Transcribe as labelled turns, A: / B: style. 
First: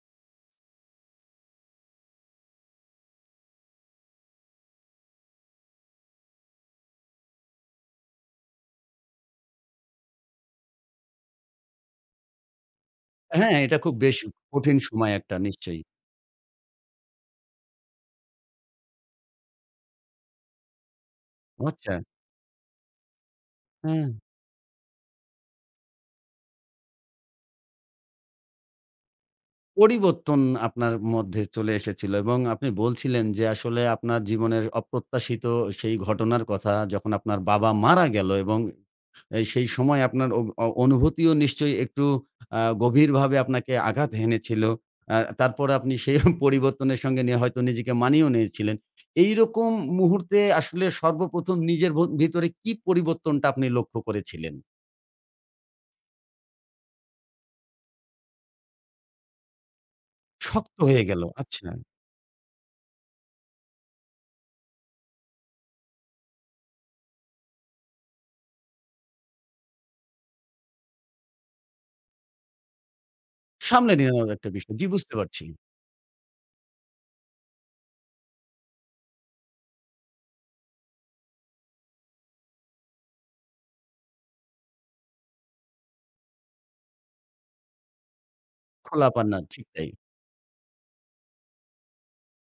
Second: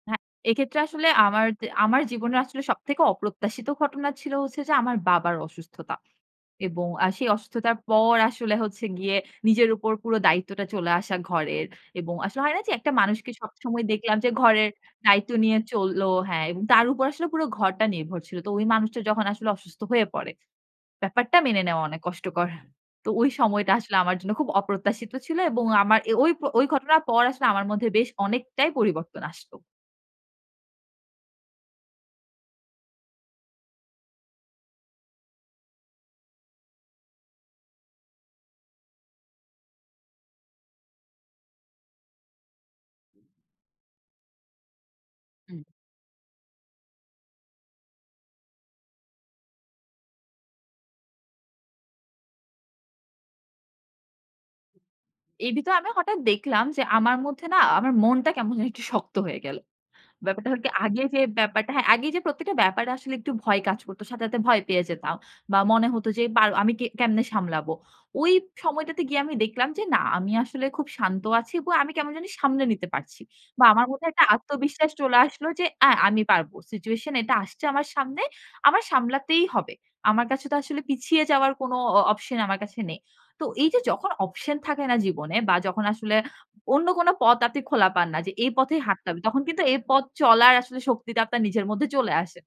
A: হ্যাঁ, এক্ষেত্রে আসলে আমার দ আমার জীবনে আসলে সবথেকে অপ্রত্যাশিত ঘটনা ছিল হচ্ছে যে, আমার বাবার অসুস্থতা এবং আ সেই অসুস্থতার পর আসলে হচ্ছে গিয়ে নিজের উপর পুরো দায়িত্বটা চলে আসা ঘরের এবং আসলে হয় না যে, একটা মানুষকে
B: হ্যাঁ, এটা
A: সবসময়
B: খুব বেশ
A: দেখলাম যে, ঘরের
B: কঠিন সময়
A: দায়িত্ব
B: একটা
A: নিয়ে
B: নিশ্চয়ই।
A: চলল হ্যাঁ, এবং তার উপর আসলে পুরো ঘরটা নির্ভর ছিল। তো ওই মানুষটা যখন আসলে অসুস্থ হয়ে পড়ে। ব্যাপারটা মেনে নেওয়া
B: আচ্ছা।
A: অনেক কষ্টকর। তো ওই সময়টা আসলে
B: হ্যাঁ।
A: আমার জন্য খুব অপ্রত্যাশিত ছিল এবং আমার ওই ওই ঘটনার পর আসলে আমার মধ্যে বেশ অনেকটাই পরিবর্তন আসলো।
B: পরিবর্তন আপনার মধ্যে চলে এসেছিল এবং আপনি বলছিলেন, যে, আসলে আপনার জীবনের অপ্রত্যাশিত সেই ঘটনার কথা যখন আপনার বাবা মারা গেল এবং আ সেই সময় আপনার অ অনুভূতিও নিশ্চয়ই একটু আ গভীরভাবে আপনাকে আঘাত হেনেছিল। অ্যা
A: হুম।
B: তারপর আপনি সেই পরিবর্তনের সঙ্গে নিয়ে হয়তো নিজেকে মানিয়েও নিয়েছিলেন। এইরকম মুহূর্তে আসলে সর্ব ১ম নিজের ভত ভিতরে কি পরিবর্তনটা আপনি লক্ষ্য করেছিলেন?
A: এর ভিতরে আমি হঠাৎ দেখলাম যে, আমার মধ্যে না আমার মনটা কেমন জানি একটু শক্ত হয়ে গেল। ব্যাপারটা হলো কি
B: শক্ত হয়ে
A: আগে যে,
B: গেল। আচ্ছা।
A: ব্যাপারটা হ্যাঁ, আগেই যে, প্রত্যেকটা ব্যাপারে আসলে একটু ভয় কাজ করত। সাথে, সাথে ভয় পেয়ে যেতাম বা মনে হত যে, পার আমি কে কেমনে সামলাবো। ওই সময়টাতে গিয়ে আমি দেখলাম যে, না আমি আসলে খুব শান্ত আছি এবং আমি কেমন জানি সামলে নিতে পারছি বা আমার
B: সামনে
A: মধ্যে একটা
B: নেওয়ার একটা বিষয়। জ্বি,
A: আত্মবিশ্বাস
B: বুঝতে
A: চলে
B: পারছি।
A: আসলো যে, অ্যা আমি পারব। সিচুয়েশন এটা আসছে আমার সামনে। আমার সামলাতেই হবে। আমার কাছে তো আসলে পিছিয়ে যাওয়ার কোনো অ অপশন আমার কাছে নেই। তো এইযে যখন অপশন থাকে না জীবনে বা যখন আসলে অন্য কোনো পথ আপনি খোলা পান না যে, এই পথেই
B: খোলা
A: হাঁটতে হবে।
B: পান না,
A: তখন কিন্তু
B: ঠিক
A: এই
B: তাই।
A: পথ চলার আসলে শক্তিটা আপনার নিজের মধ্যে চলে আসে।